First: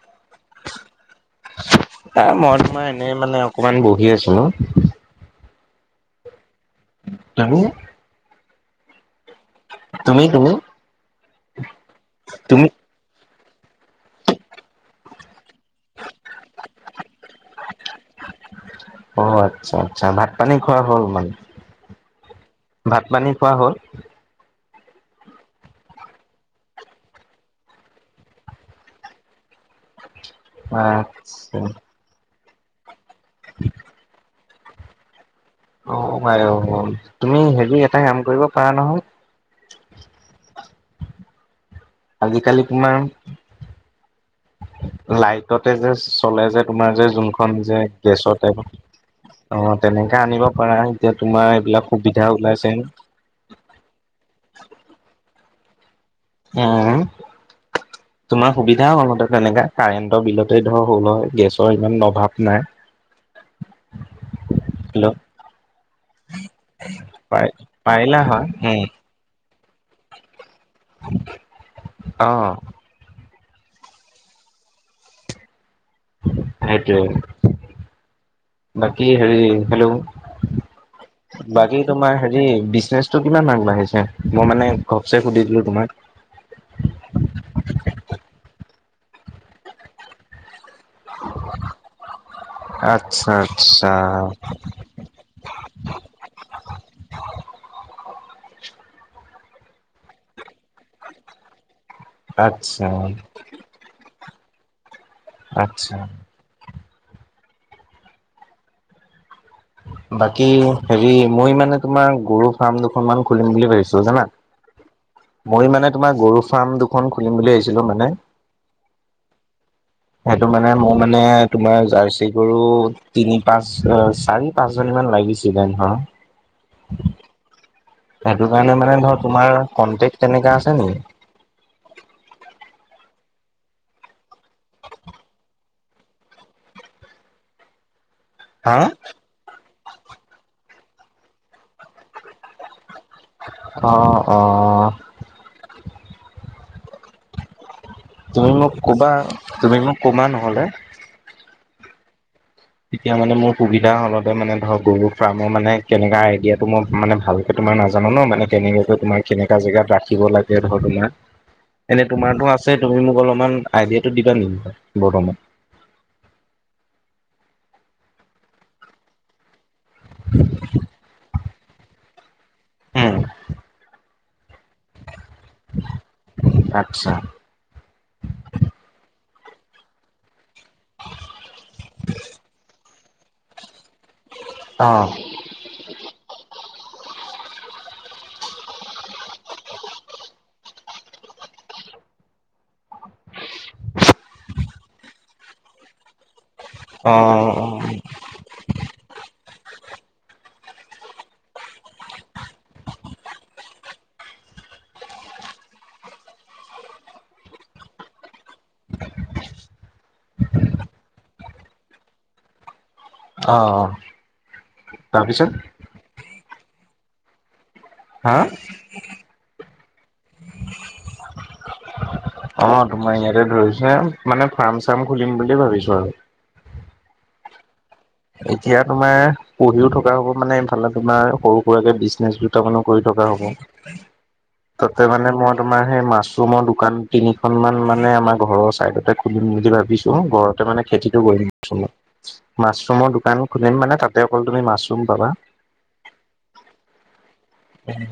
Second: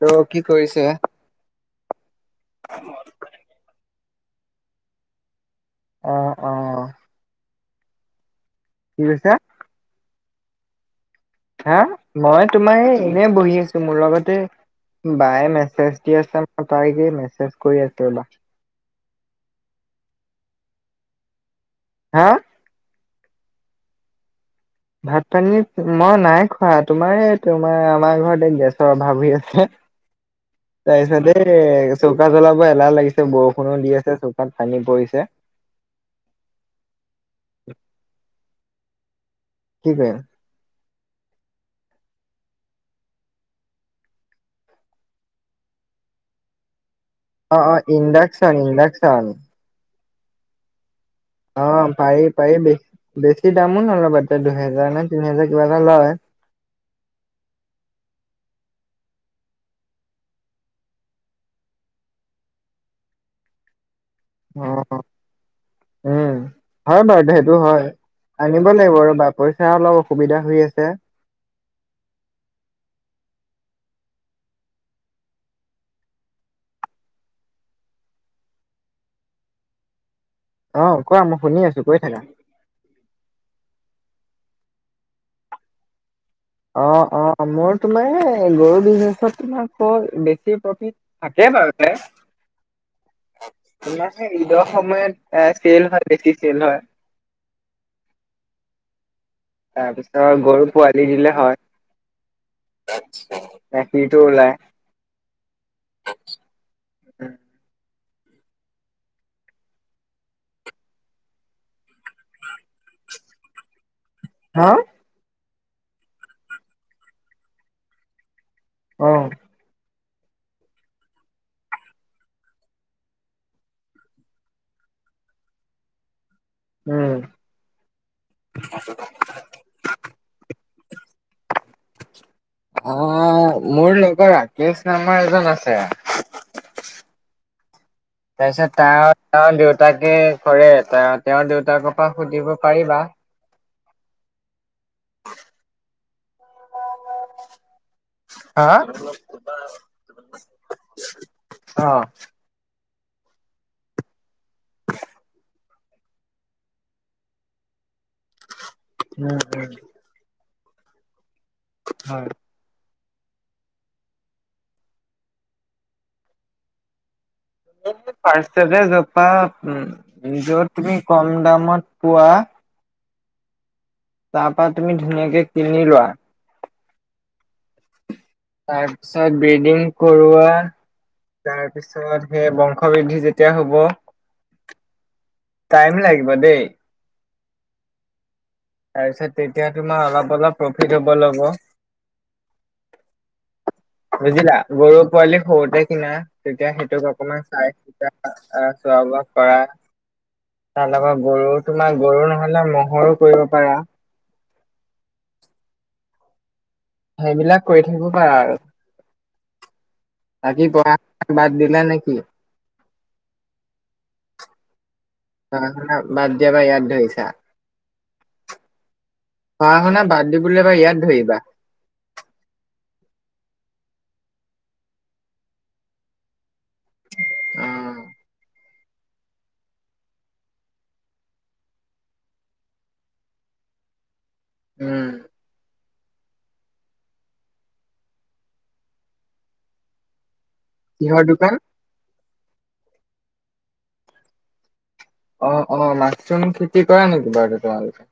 ত' কি কৰিছে? [unintelligible] মই তোমাৰ এনে মানে অকমান বহি আছিলোঁ। অ', অ, [unintelligible] কি কৈছা? তুমি, তুমি? হা, মই তুমি তোমাৰ এনে বহি আছো। মোৰ লগতে বায়ে মেছেজ দি আছে মই তাই কি মেছেজ কৰি আছো ৰবা। অ, আটছা, আটচা, ভাত পানী খোৱা হ'ল মানে? হা। ভাত পানী খোৱা হ'ল। ভাত পানী মই নাই খোৱা, তোমাৰ -তোমাৰ আমাৰ ঘৰতে গেছৰ অভাৱ হৈ আছে। [unintelligible] তাৰ আচ্ছা পিছতে। চৌকা জ্বলাব এলাহ লাগিছে বৰষুণো দি আছে চৌকাত পানী পৰিছে অ উপাই [unintelligible] অ, তুমি হেৰি এটা কাম কৰিব পাৰা নহয়? কি পাৰিম? আজিকালি কিমান লাইটতে যে চলে যে তোমাৰ যে যোনখন অ', যে অ', গেছতে। ইণ্ডাকচন ইণ্ডাকচন অ তেনেকা আনিব পাৰা, এতিয়া তোমাৰ অ', এইবিলাক পাৰি সুবিধা পাৰি ওলাইছে। বেছি বেছি দামো নলব তাতে দুহেজাৰ নে তিনি হেজাৰ কিবা এটা লয়। উম। তোমাৰ সুবিধা হলহেতেন তেনেকা কাৰেণ্টৰ বিলতে তোমাৰ হল হয়, গেছৰ ইমান অভাৱ নাই। [inaudible] অ। হেল্ল' উম, হয় বাৰু পাই সেইটো হয়, পাৰিলা হয় আনিব উম লাগিব ৰবা- পইচাৰ অলপ অসুবিধা হৈ আছে। অহ। সেইটোৱে, বাকি হৰি হেল্ল'! অ কোৱা মই শুনি বাকী আছো কৈ তোমাৰ থাকা। হেৰি বিজনেচ টো কিমান আগবাঢ়িছে, মই মানে ঘপচে সুধি দিলো তোমাক? অ অ মোৰ তোমাৰ এ গৰু বিজনেচটোত তোমাৰ ক বেছি প্ৰ থাকে বাৰু তে, আচ্ছা আচ্ছা এইয়া সেই ঈদৰ সময়ত এ চেল হয় বেছি চেল হয়। তাৰপিছত গৰু পোৱালি দিলে আচ্ছা হয় গাখীৰটো ওলাই। আচ্ছা। বাকী হেৰি মই মানে তোমাৰ গৰু ফাৰ্ম দুখনমান খুলিম বুলি ভাবিছো। টো জানা? হা মই মানে তোমাৰ গৰু ফাৰ্ম দুখন খুলিম বুলি আহিছিলো মানে অ। [inaudible] সেইটো মানে মোৰ মানে তোমাৰ জাৰ্চি গৰু তিনি- পাঁচ, চাৰি পাঁচজনী মান লাগিছিলে ধৰ, উম। সেইটো কাৰণে মানে মই তোমাৰ কণ্টেক্ট তেনেকা আছে নেকি? অ মোৰ লগৰ ৰাকেশ নামৰ এজন আছে। তাৰপিছত হা তেওঁ তেওঁৰ দেউতাকে কৰে ত তেওঁৰ দেউতাকৰ পৰা সুধিব পাৰিবা? অহ অ। [unintelligible] [inaudible] তুমি মোক হা। ক'বা, তুমি মোক ক'বা নহ'লে অহ। তেতিয়া মানে মোৰ সুবিধা হলহেতেন মানে ধৰক গৰু ফাৰ্মৰ মানে কেনেকা আইডিয়াটো মই মানে ভাল তোমাৰ নাজানো ন মানে তেনেকেটো তোমাৰ উম কেনেকা উম জেগাত ৰাখিব লাগে ধৰ তোমাৰ, এনে হয়। তোমাটো আ ছে তুমি মোক অলপমান আইডিয়াটো দিবা নেকি? বৰ্তমান ফাৰ্ষ্টতে যপা য'ত তুমি কম দামত পোৱা। উম তাৰ পৰা তুমি ধুনীয়াকে কিনি লোৱা। আচ্ছা। তাৰ পিছত ব্ৰেডিং কৰোৱা তাৰ পিছত সেই বংশ বৃদ্ধি যেতিয়া হ'ব অ। টাইম লাগিব দেই। তাৰপিছত তেতিয়া তোমাৰ অলপ অলপ প্ৰফিট হ'ব ল'ব। বুজিলা, গৰু পোৱালি সৰুতে কিনা তেতিয়া সেইটোক অ অকমান চাই চা। অ' খোৱা বোৱা কৰা। তাৰ লগত গৰু তোমাৰ গৰু নহ'লে ম'হৰো কৰিব পাৰা। সেইবিলাক কৰি থাকিব পাৰা আৰু। বাকী পঢ়া শুনা বাদ দিলা নেকি? অ'। তাৰপিছত পঢ়া-শুনা বাদ দিয়া পা ইয়াত ধৰিছা? হা পঢ়া-শুনা বাদ দিবলৈ এবাৰ ইয়াত ধৰিবা। অ' তোমাৰ ইয়াতে ধৰিছোঁ। মানে ফাৰ্ম চাৰ্ম খুলিম বুলি ভাবিছোঁ আৰু। অ', এতিয়া তোমাৰ পঢ়িও থকা হ'ব মানে এইফালে তোমাৰ সৰু সুৰাকে বিজনেচ দুটামানো কৰি থকা হ'ব। তাতে উম, মানে মই তোমাৰ সেই মাছ চোমৰ দোকান তিনিখন মান মানে আমাৰ ঘৰৰ চাইদতে খুলিম বুলি ভাবিছোঁ। ঘৰতে মানে খেতিটো কিহৰ কৰম দোকান? অলপ চলপ। মাচৰুমৰ দোকান খুলিম মানে তাতে অকল তুমি মাচৰুম পাবা। অ' অ' মাচুম খেতি কৰা নেকি বাৰু তুমি?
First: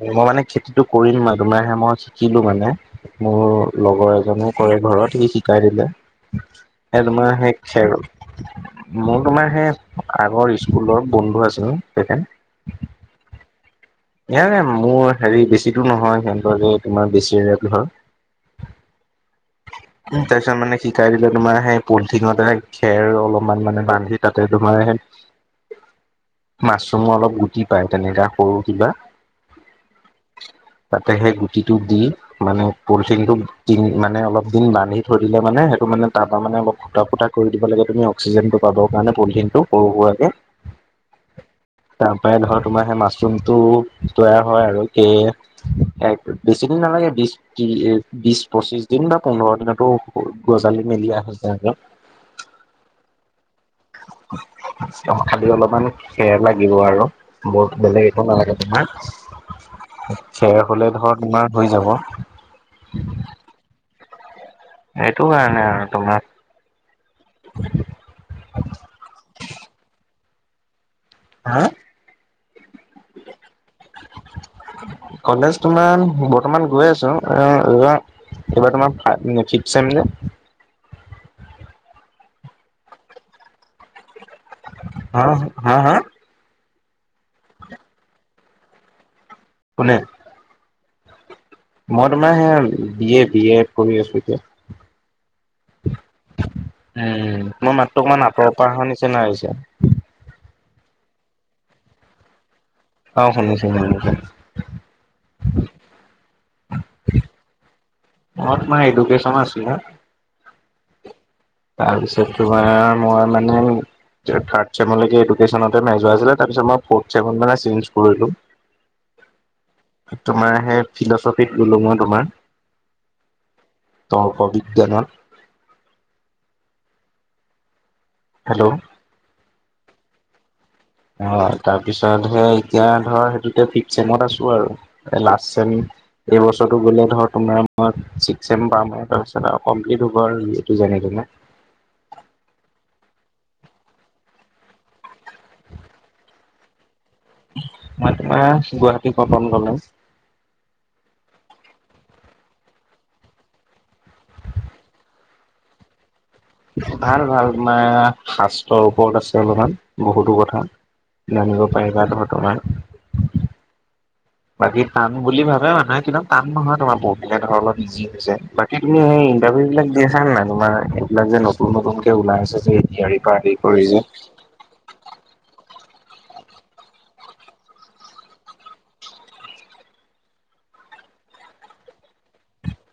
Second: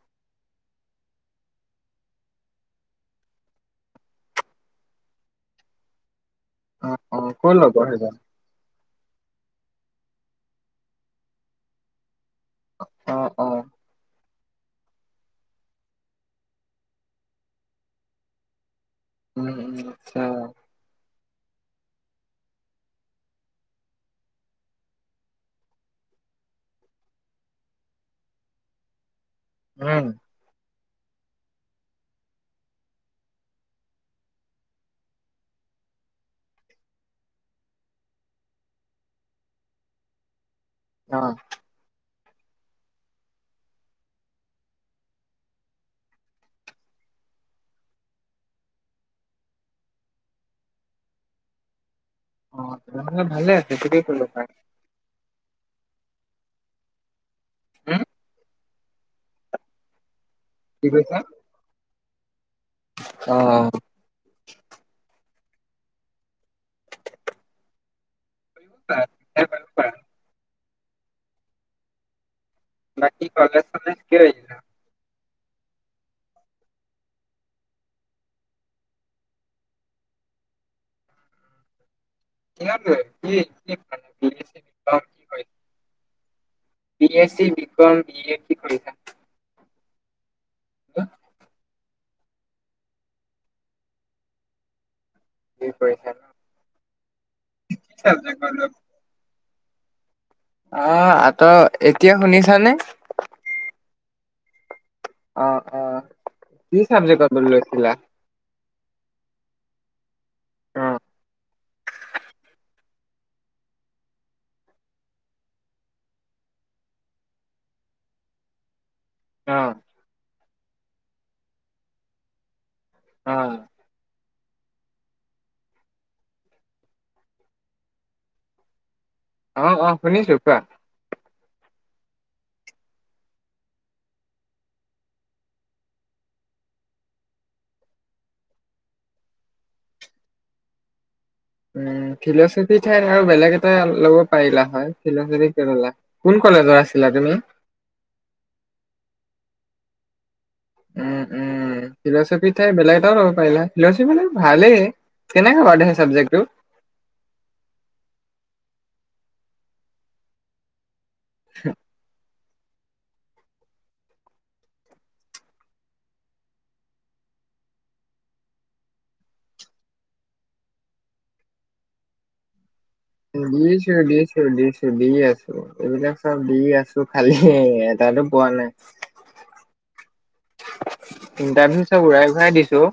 মই মানে খেতিটো কৰিম আও দুমাহে মই শিকিলোঁ মানে। মোৰ লগৰ এজনে কৰে ঘৰত সি শিকাই দিলে। অ', এ অ', তোমাৰ হে ক'ৰ লগৰ খেৰ সেইজন? মোৰ তোমাৰ সেই আগৰ স্কুলৰ বন্ধু আছিলোঁ তেখেত। অ' অ' ইয়াৰে মোৰ হেৰি বেছি দূৰ নহয়। সিহঁতৰ যে তোমাৰ বেছিৰে ঘৰ। উম উম আচ্ছা। তাৰ মানে শিকাই দিলে তোমাৰ সেই পলিথিনতে খেৰ অলপমান মানে বান্ধি তাতে তোমাৰ সেই মাচুমৰ অলপ গুটি পায় তেনেকা সৰু কিবা। উম তাতে সেই গুটিটো দি মানে পলিথিনটোত দিন মানে অলপ দিন বান্ধি থৈ দিলে মানে সেইটো মানে তাৰপা মানে অলপ ফুটা ফুটা কৰি দিব লাগে তুমি অক্সিজেনটো পাবৰ কাৰণে পলিথিনটো সৰু সুৰাকে অ' তাৰ পৰা ধৰ তোমাৰ সেই মাচুৰুমটো তৈয়াৰ হয় আৰু কে- এক বেছি দিন নালাগে- তি এ বিশ পঁচিশ দিন বা পোন্ধৰ দিনতো গজালি মেলি আহে তাৰ অ' তেনেহ'লে ভালে আছে খেতিকে কৰিব পাৰা। অ খালি অলপমান খেৰ লাগিব আৰু বৰ উম, বেলেগ একো নালাগে। খেৰ কি হ'লে কৈছা? ধৰ তোমাৰ হৈ যাব। অ' এইটো কাৰণে আৰু তোমাক [unintelligible] হা বাকী কলেজ চলেজ কিয় এৰিদিলা? কলেজ তোমাৰ বৰ্তমান গৈ আছোঁ এইবাৰ তোমাৰ ফাইভ নে ফিপ চেম নে? সিমান টোৱে বি [unintelligible] বি কম কি হা কৰিছা? হা হা B S C B com B A কি কৰিছা? কোনে? [unintelligible] মই তোমাৰ এয়া বি এ-বি এ কৰি আছোঁ যে কি কৰিছা ন? উম তোমাৰ মাতটো অ', অকমান আঁতৰৰ পৰা অহা নিচিনা আহিছে। অ' আঁতৰত, এতিয়া শুনিছানে? অ' শুনিছোঁ-শুনিছোঁ। অ'-অ' কি চাৱজেকত লৈছিলা? অ' তোমাৰ এডুকেশচনৰ আছিলা অ', তাৰপিছত তোমাৰ মই মানে যে থাৰ্ড ছেএমলৈকে এডুকেশনতে মেজৰ আছিলে তাৰপিছত মই ফ'ৰ্ড ছেএমত মানে চেন্স কৰিলোঁ। [unintelligible] অ' তোমাৰ হে ফিল'ছফীত ললোঁ মই তোমাৰ। অ' তৰ্ক বিজ্ঞানত হেল্ল' অ'-অ' শুনিছোঁ কোৱা। অ' তাৰপিছত হে এতিয়া ধৰ সেইটো ফিফচেমত আছোঁ আৰু মানে লাষ্ট চেম। এই বছৰটো গ'লে ধৰ তোমাৰ মই ছি চেম পাম আৰু কমপ্লিট হ'ব আৰু যেনে তেনে উম ফিল'ছফী ঠাইত আৰু বেলেগ এটা ল'ব পাৰিলা হয় ফিল'ছফী কিয় ললা? কোন কলেজৰ আছিলা তুমি? মই তোমাৰ গুৱাহাটী কটন কলেজ। উম-উম। ফিল'ছফীৰ ঠাইত বেলেগ এটাও ল'ব পাৰিলা হয়, ফিল'ছফীটো ভালেই, কেনেকে বাৰু সেই চাবজেক্টটো ভাল-ভাল, তোমাৰ শাস্ত্ৰৰ ওপৰত আছে অলপমান বহুতো কথা। [unintelligible] তোমাৰ বাকী টান বুলি ভাবে মানুহে কিন্তু টান নহয়, তোমাৰ বহুতবিলাক ধৰ অলপ ইজি হৈ যায় পিছে তুমি সেই ইন্টাৰভিউ বিলাক দি আছা নাই তোমাৰ এইবিলাক যে নতুন নতুনকে ওলাই আছে যে এডিয়াৰি পৰা উম আদি দি কৰি আছোঁ যে দি আছোঁ। দিছোঁ দি আছোঁ এইবিলাক চব দি আছোঁ খালি এটাতো পোৱা নাই। [unintelligible] ইণ্টাৰভিউ চব ঘূৰাই ঘূৰাই দিছোঁ।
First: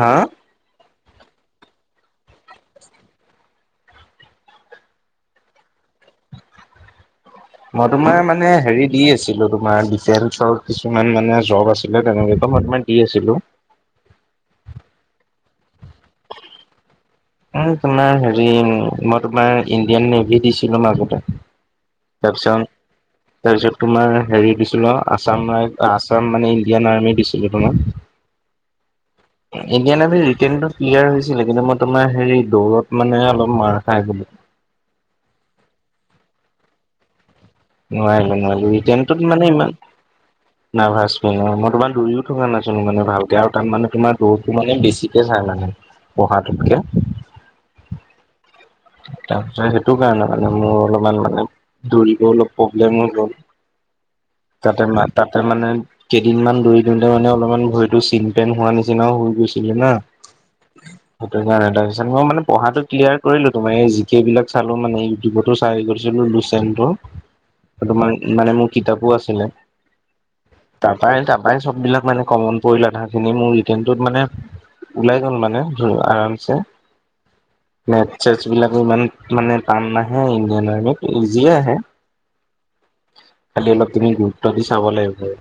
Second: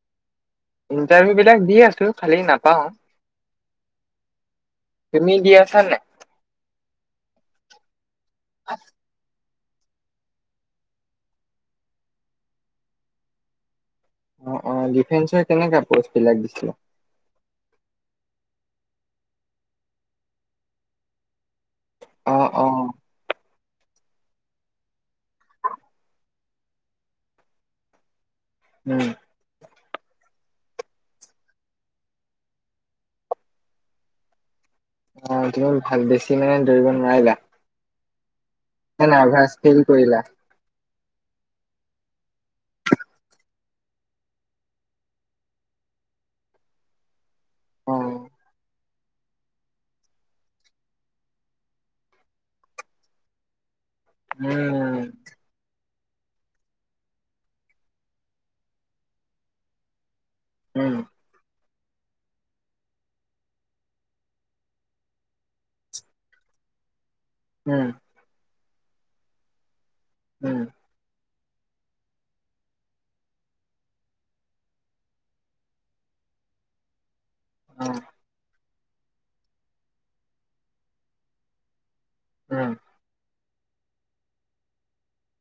হা ইণ্টাৰভিউ বিলাক দি আছোঁ খালি নাপাওঁ। তুমি দি আছা নাই? মই তোমাৰ মানে হেৰি দি আছিলোঁ তোমাৰ ডিফেন্সৰ কিছুমান মানে জব আছিলে তেনেকে টোতোমাৰ মই দি আছিলোঁ। অ'-অ' ডিফেন্সৰ কেনেকা পষ্ট বিলাক দিছিলা। এই তোমাৰ হেৰি মই তোমাৰ ইণ্ডিয়ান নেভি দিছিলোঁ মাজতে। অ তাৰপিছত অ তাৰপিছত তোমাৰ হেৰি দিছিলোঁ অ' আছাম ৰাই আছাম মানে ইণ্ডিয়ান আৰ্মি দিছিলোঁ তোমাৰ। [unintelligible] উম ইণ্ডিয়ান আৰ্মিৰ ৰিটেইনতো ক্লিয়াৰ হৈছিলে কিন্তু মই তোমাৰ হেৰি দৌৰত মানে অলপ মাৰ খাই গলো। অ' তুমি ভাল বেছি মানে দৌৰিব নোৱাৰিলা। নোৱাৰিলোঁ-নোৱাৰিলোঁ নে ৰিটেনটোত মানে নাৰ্ভাচ ইমান ফিল কৰিলা? নাৰ্ভাছ কৰিলোঁ মই তোমাৰ দৌৰিও থকা নাছিলোঁ মানে ভালকে আৰু তাত মানে তোমাৰ দৌৰটো মানে বেছিকে চাই মানে। পঢ়াটোত কে। অ তাৰপিছত সেইটো কাৰণে মানে মোৰ অলপমান মানে', দৌৰিব অলপ প্ৰব্লেমো হ'ল, তাতে উম ম', তাতে মানে', কেইদিনমান দৌৰি দিওঁতে মানে অলপমান ভৰিটো চিন পেন হোৱা নিচিনাও হৈ গৈছিলে না', উম সেইটো কাৰণে, তাৰ পিছত মই মান পঢ়াটো ক্লিয়াৰ কৰিলোঁ', তোমাৰ এই জিকেই বিলাক চালোঁ মানে ইউটিউবতো চাই কৰিছিলোঁ চলিউচনটো উম হেতু মাৰি', মানে মোৰ কিতাপো আছিলে', উম তাপাই- তাপাই চব বিলাক মানে কমন পৰিলে আধা আধি মোৰ', মোৰ ৰিটেনতোত মানে', ওলাই গ'ল মানে ধৰা আৰামছে অ নে', যি বিলাকবোৰ ইমান মানে টান নাহে ইণ্ডিয়ান আৰ্মিত, ইজিয়ে আহে', উম খালি অলপ তুমি গুৰুত্ব দি চাব লাগিব',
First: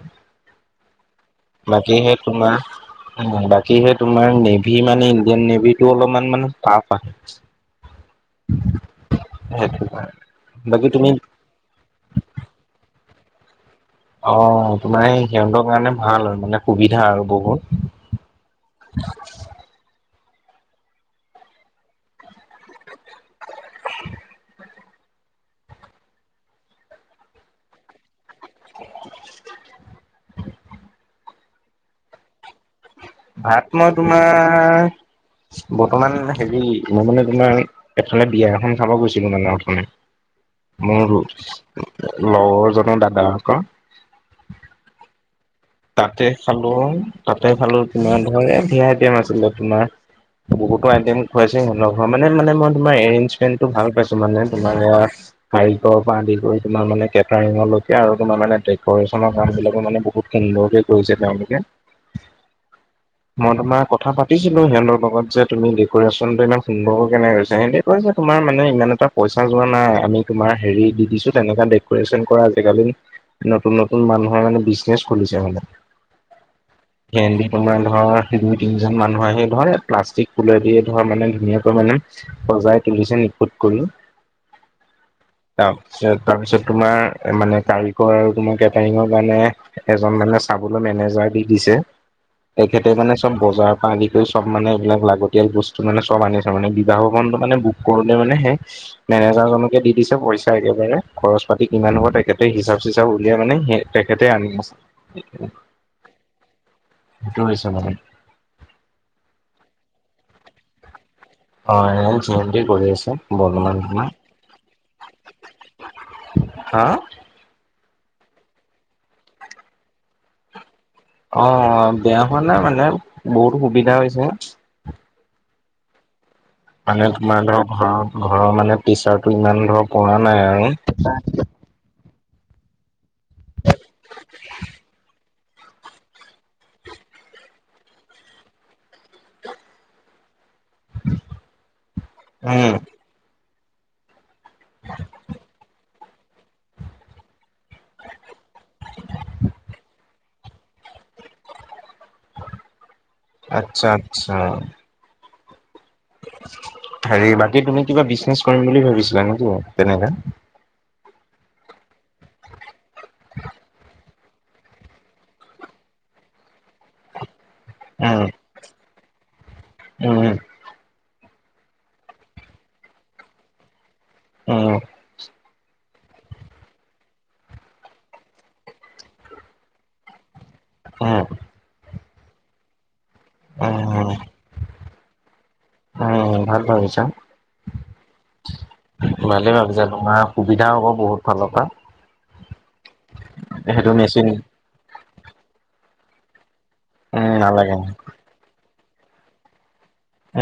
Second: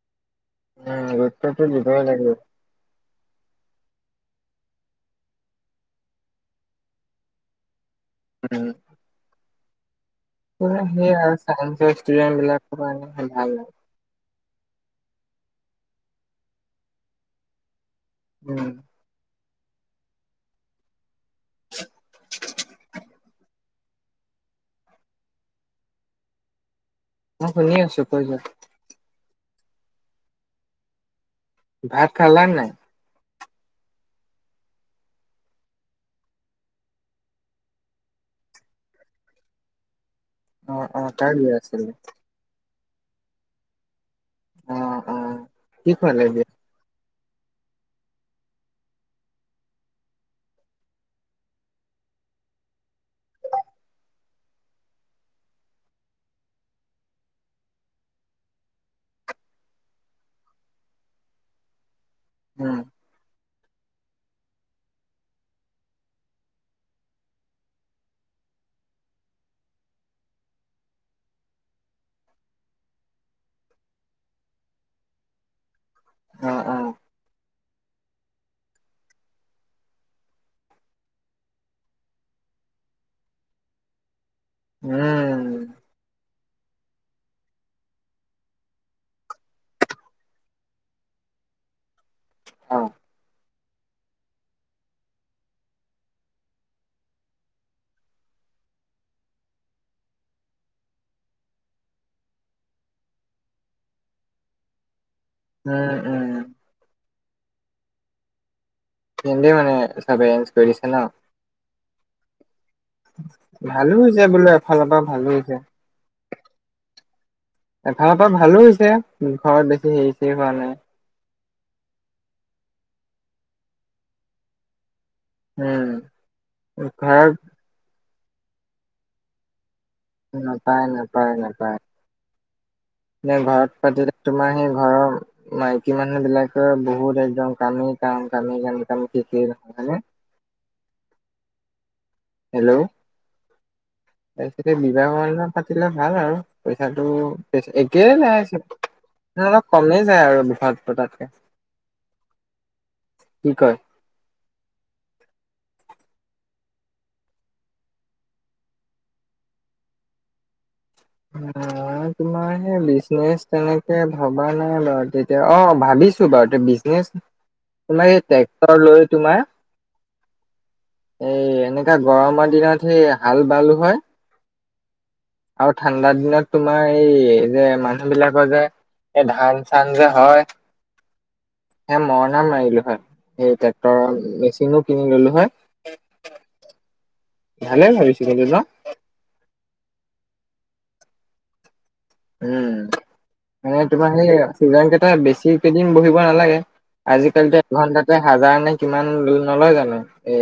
উম গুৰুত্বটো বাকী দিবই হে লাগিব তোমাৰ', বাকী, সেই তোমাৰ নেভি মানে ইণ্ডিয়ান নেভিটো অলপমান মানে টাফ আহে', উম', সেইটো কাৰণে উম', বাকী অ', তুমি ইয়েছ', তাহঁতৰ ষ্টুডেন্ট বিলাকোৰ পৰা আনি মান ভাল', অ', তোমাৰ সিহঁতৰ কাৰণে ভাল আৰু মানে সুবিধা আৰু বহুত', উম', অহ', মই শুনি আছোঁ কৈ যোৱা? ভাত খালা নে নাই? ভাত মই তোমাৰ, বৰ্তমান হেৰি, মই মানে তোমাৰ', এফালে বিয়া এখন খাব গৈছিলোঁ মানে অথনি', অ অ মোৰ কাৰ বিয়া আছিলে? লগৰজনৰ দাদা আকৌ', অ অ কি খোৱালে তাতে বিয়াত? খালোঁ, তাতে খালোঁ, তোমাৰ ধৰা ধেৰ আইটেম আছিলে তোমাৰ', বহুতো আইটেম খোৱাইছে সিহঁতৰ ঘৰ মানে-মানে মই তোমাৰ এৰেঞ্জমেণ্টো ভাল পাইছোঁ, মানে তোমাৰ সেয়া', কাৰিকৰ পৰা আদি কৰি তোমাৰ মানে কেটাৰিঙলৈকে আৰু তোমাৰ ডেকৰেশ্যচনৰ কাম বিলাকো মানে বহুত', সুন্দৰকে কৰিছে তেওঁলোকে', উম', মই তোমাৰ কথা পাতিছিলোঁ সিহঁতৰ লগত যে তুমি ডেকৰেশ্যন টো ইমান সুন্দৰকৈ কেনেকে কৰিছ? সিহঁতি', কৈছে, তোমাৰ মানে ইমান এটা পইচা যোৱা নাই আমি তোমাৰ হেৰি দি দিছোঁ তেনকা ডেকৰেশ্যন কৰা জেগালে', নতুন নতুন মানুহে মানে বিজনেচ খুলিছে মানে', অ অ ভেন দি', তোমাৰ ধৰ সেই দুই তিনিজন মানুহ আহি ধৰে, প্লাষ্টিক ফুলেদি ধৰ মানে ধুনীয়াকৈ মানে', সজাই তুলিছে নিখুত কৰি', উম', তাৰপিছত, তাৰপিছত তোমাৰ মানে কাৰিকৰ আৰু তোমাৰ কেটাৰিঙ ও যানে', এজন মানে চাবলৈ মেনেজাৰ দি দিছে অ তেখেতে মানে চব', বজাৰৰ পৰা আদি কৰি চব মানে এইবিলাক লাগতিয়াল বস্তু মানে চব আনিছে মানে বিবাহ ভৱনতো মানে বুক কৰোঁতে মানে সেই', মেনেজাৰ জনকে দি দিছে পইচা একেবাৰে খৰচ পাতি কিমান হ'ব তেখেতে হিচাপ চিচাপ উলিয়াই মানে সেই', তেখেতে আনি আছে', উম', উম', সেইটো হৈছে মানে', সিহঁতি মানে চব এৰেঞ্জ কৰিছে ন', অ জয়ন্তী কৰি আছে বৰ্তমান ভালো তোমাৰ হৈছে বোলো এফালৰ পৰা ভালো হৈছে', হা', এফাৰৰ পৰা ভালো হৈছে ঘৰত বেছি হেৰি চেৰি হোৱা নাই', অ', বেয়া হোৱা নাই মানে বহুত সুবিধা হৈছে', উম', মানে ঘৰত তোমাৰ ধৰ ঘৰৰ- ঘৰৰ মানে প্ৰেচাৰটো ইমান ধৰ পৰা নাই আৰু', সঁচাই', নে, ঘৰত পাতিলে তোমাৰ সেই ঘৰৰ', মাইকী মানুহ বিলাকে বহুত একদম কামেই কাম কামেই কামেই কামেই শেষেই নহয় হয় নে', হেল্ল, উম ' তাৰ পিছতে বিবাহ ভৱনতে পাতিলে ভাল আৰু। পইচাটো একে নাইছে। অলপ কমেই যায় আৰু ঘত পতাতকে কি কয় আচ্ছা আচ্ছা হেৰি বাকী তুমি কিবা বিজনেছ কৰিম বুলি ভাবিছিলা নেকি? তেনেকা অঁ তোমাৰ সেই বিজনেচ তেনেকে- ভবা নাই বাৰু তেতিয়া অ ভাবিছো বাৰু তে বিজনেছ- তোমাৰ উম এই ট্ৰেক্টৰ লৈ উম, তোমাৰ- এই এনেকা গৰমৰ দিনত সেই হাল বালু হয় উম আৰু ঠাণ্ডাৰ দিনত তোমাৰ এই যে মানুহ বিলাকৰ যে - এই ধান চান যে হয়। উম- সে মৰনা মাৰিলো হয়। এই উম, ট্ৰেক্টৰৰ মেচিনো কিনি ললো হয়। উম, ভাল ভাবিছা। ভালে ভাবিছিলি ন। ভালে ভাবিছা তোমাৰ সুবিধা হ'ব বহুত ফালৰ পৰা। উম, মানে সেইটো তোমাৰ মেচিন সেই চিজন কেইটা বেছি কেইদিন বহিব নালাগে। উম, আজিকালিতো নালাগে। এঘন্টাতে হাজাৰ নে কিমান নলয় জানো। এ-